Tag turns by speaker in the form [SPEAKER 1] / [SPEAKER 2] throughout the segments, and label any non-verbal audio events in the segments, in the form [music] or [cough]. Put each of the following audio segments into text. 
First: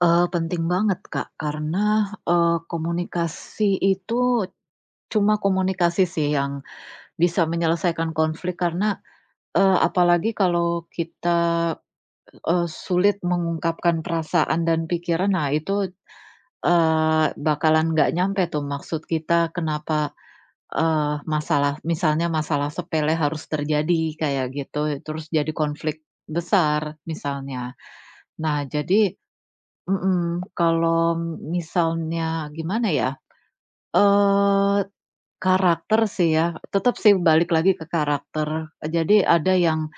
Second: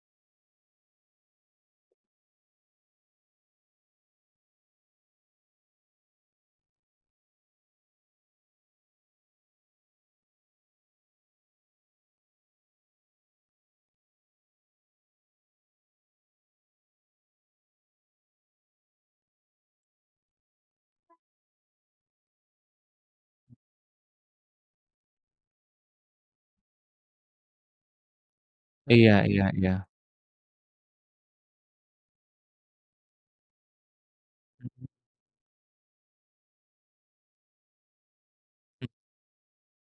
[SPEAKER 1] Eee, penting banget, Kak, karena, eee, komunikasi itu cuma komunikasi sih yang bisa menyelesaikan konflik karena, eee, apalagi kalau kita, eee, sulit mengungkapkan perasaan dan pikiran. Nah itu, eee, bakalan enggak nyampai tuh maksud kita, kenapa, eee, masalah, misalnya masalah sepele harus terjadi, kayak gitu. Terus jadi konflik besar, misalnya. Nah, jadi
[SPEAKER 2] Iya iya iya.
[SPEAKER 1] mhm, kalau m misalnya, gimana ya, eee, karakter sih ya. Tetap sih balik lagi ke karakter. Jadi ada yang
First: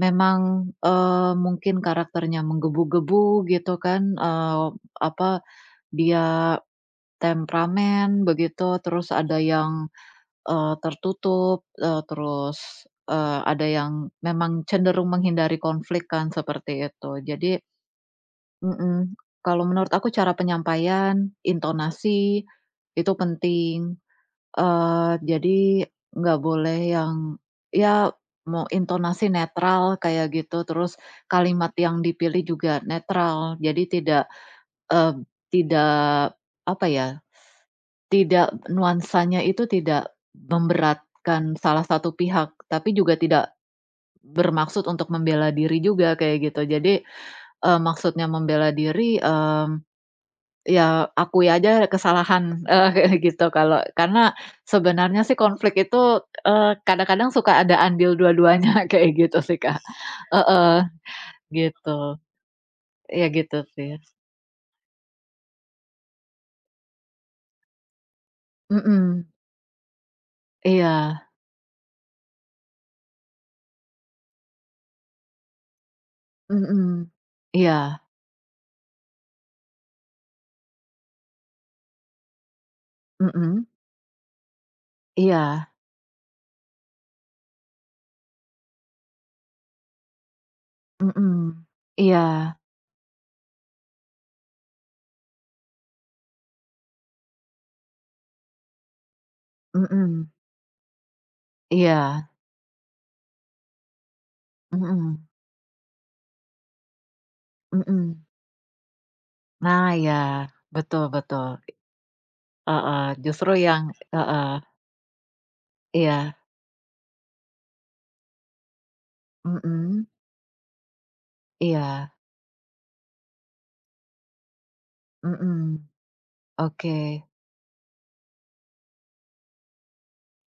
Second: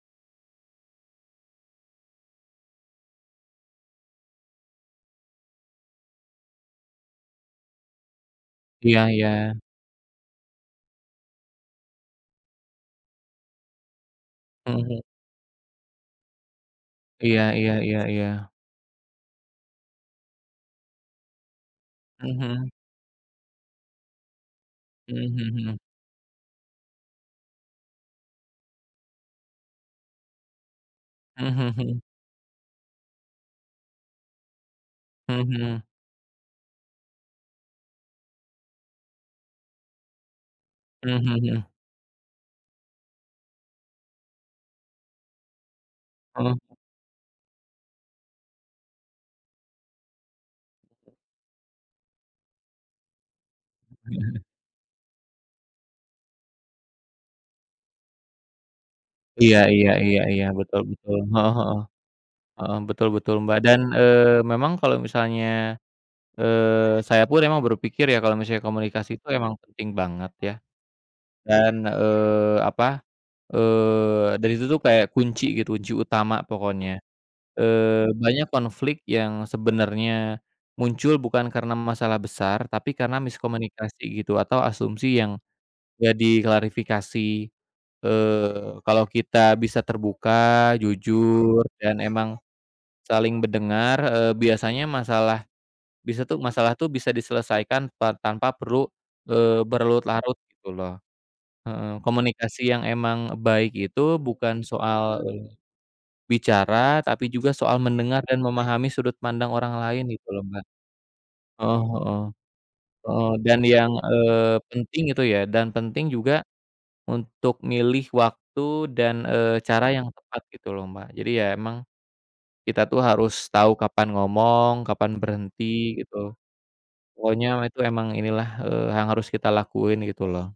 [SPEAKER 1] memang, eee, mungkin karakternya menggebu-gebu, gitu kan. Eee, apa, dia temperamen, begitu.
[SPEAKER 2] Iya
[SPEAKER 1] Terus ada
[SPEAKER 2] iya.
[SPEAKER 1] yang, eee, tertutup, eee, terus, eee, ada yang memang
[SPEAKER 2] Heeh.
[SPEAKER 1] cenderung menghindari konflik kan, seperti itu.
[SPEAKER 2] Iya
[SPEAKER 1] Jadi
[SPEAKER 2] iya iya iya.
[SPEAKER 1] Mhm. Kalau menurut aku cara penyampaian,
[SPEAKER 2] Mhm
[SPEAKER 1] intonasi,
[SPEAKER 2] mhm.
[SPEAKER 1] itu penting. Eee,
[SPEAKER 2] Mhm
[SPEAKER 1] jadi
[SPEAKER 2] mhm mhm.
[SPEAKER 1] enggak boleh yang, ya mau intonasi netral, kayak gitu. Terus
[SPEAKER 2] Mhm
[SPEAKER 1] kalimat
[SPEAKER 2] mhm mhm.
[SPEAKER 1] yang dipilih juga netral, jadi tidak, eb
[SPEAKER 2] Mhm mhm.
[SPEAKER 1] tidak, apa ya, [sucks teeth] tidak nuansanya itu tidak
[SPEAKER 2] Mhm mhm
[SPEAKER 1] memberatkan
[SPEAKER 2] mhm.
[SPEAKER 1] salah satu pihak, tapi juga tidak bermaksud untuk membela diri juga, kayak
[SPEAKER 2] Heeh.
[SPEAKER 1] gitu. Jadi, eee, maksudnya membela diri, mmm, ya akui aja kesalahan, eee, kayak gitu. Kalau karena sebenarnya sih konflik itu, eee, kadang-kadang suka ada andil dua-duanya, kayak gitu
[SPEAKER 2] Iya
[SPEAKER 1] sih Kak
[SPEAKER 2] iya iya iya, betul
[SPEAKER 1] heeh.
[SPEAKER 2] betul, heeh heeh.
[SPEAKER 1] Gitu.
[SPEAKER 2] Heeh, betul
[SPEAKER 1] Iya,
[SPEAKER 2] betul,
[SPEAKER 1] gitu,
[SPEAKER 2] Mbak, dan,
[SPEAKER 1] sih.
[SPEAKER 2] eee, memang kalau misalnya, eee, saya pun memang berpikir ya, kalau misalnya komunikasi itu
[SPEAKER 1] Mhm.
[SPEAKER 2] emang penting banget, ya.
[SPEAKER 1] Iya.
[SPEAKER 2] Dan, eee, apa, eee, dari situ tuh kayak kunci gitu, kunci utama pokoknya.
[SPEAKER 1] Mhm. Iya.
[SPEAKER 2] Eee, banyak konflik yang sebenarnya, muncul bukan karena masalah besar, tapi karena
[SPEAKER 1] Mhm.
[SPEAKER 2] miskomunikasi gitu, atau asumsi yang
[SPEAKER 1] Iya.
[SPEAKER 2] enggak diklarifikasi, eee, kalau kita bisa terbuka, jujur,
[SPEAKER 1] Mhm,
[SPEAKER 2] dan
[SPEAKER 1] iya.
[SPEAKER 2] emang saling mendengar, eee, biasanya masalah, bisa tuh masalah tuh, bisa diselesaikan pa tanpa perlu, eee, berlarut
[SPEAKER 1] Mhm.
[SPEAKER 2] larut, gitu loh heeh,
[SPEAKER 1] Iya.
[SPEAKER 2] komunikasi yang emang baik itu bukan soal,
[SPEAKER 1] Mhm.
[SPEAKER 2] eee, bicara, tapi juga soal
[SPEAKER 1] Mhm.
[SPEAKER 2] mendengar dan memahami sudut pandang orang
[SPEAKER 1] Nah,
[SPEAKER 2] lain,
[SPEAKER 1] iya,
[SPEAKER 2] gitu loh Mbak.
[SPEAKER 1] betul betul.
[SPEAKER 2] Eee heeh,
[SPEAKER 1] Heeh,
[SPEAKER 2] eee,
[SPEAKER 1] justru
[SPEAKER 2] dan
[SPEAKER 1] yang
[SPEAKER 2] yang,
[SPEAKER 1] heeh.
[SPEAKER 2] eee, penting itu ya, dan penting
[SPEAKER 1] Iya.
[SPEAKER 2] juga untuk milih waktu dan, eee, cara yang
[SPEAKER 1] Mhm.
[SPEAKER 2] tepat gitu loh, Mbak, jadi ya emang,
[SPEAKER 1] Iya.
[SPEAKER 2] kita tuh harus tahu kapan ngomong, kapan
[SPEAKER 1] Mhm.
[SPEAKER 2] berhenti, gitu.
[SPEAKER 1] Oke.
[SPEAKER 2] Pokoknya itu emang inilah, eee, yang harus kita lakuin, gitu loh.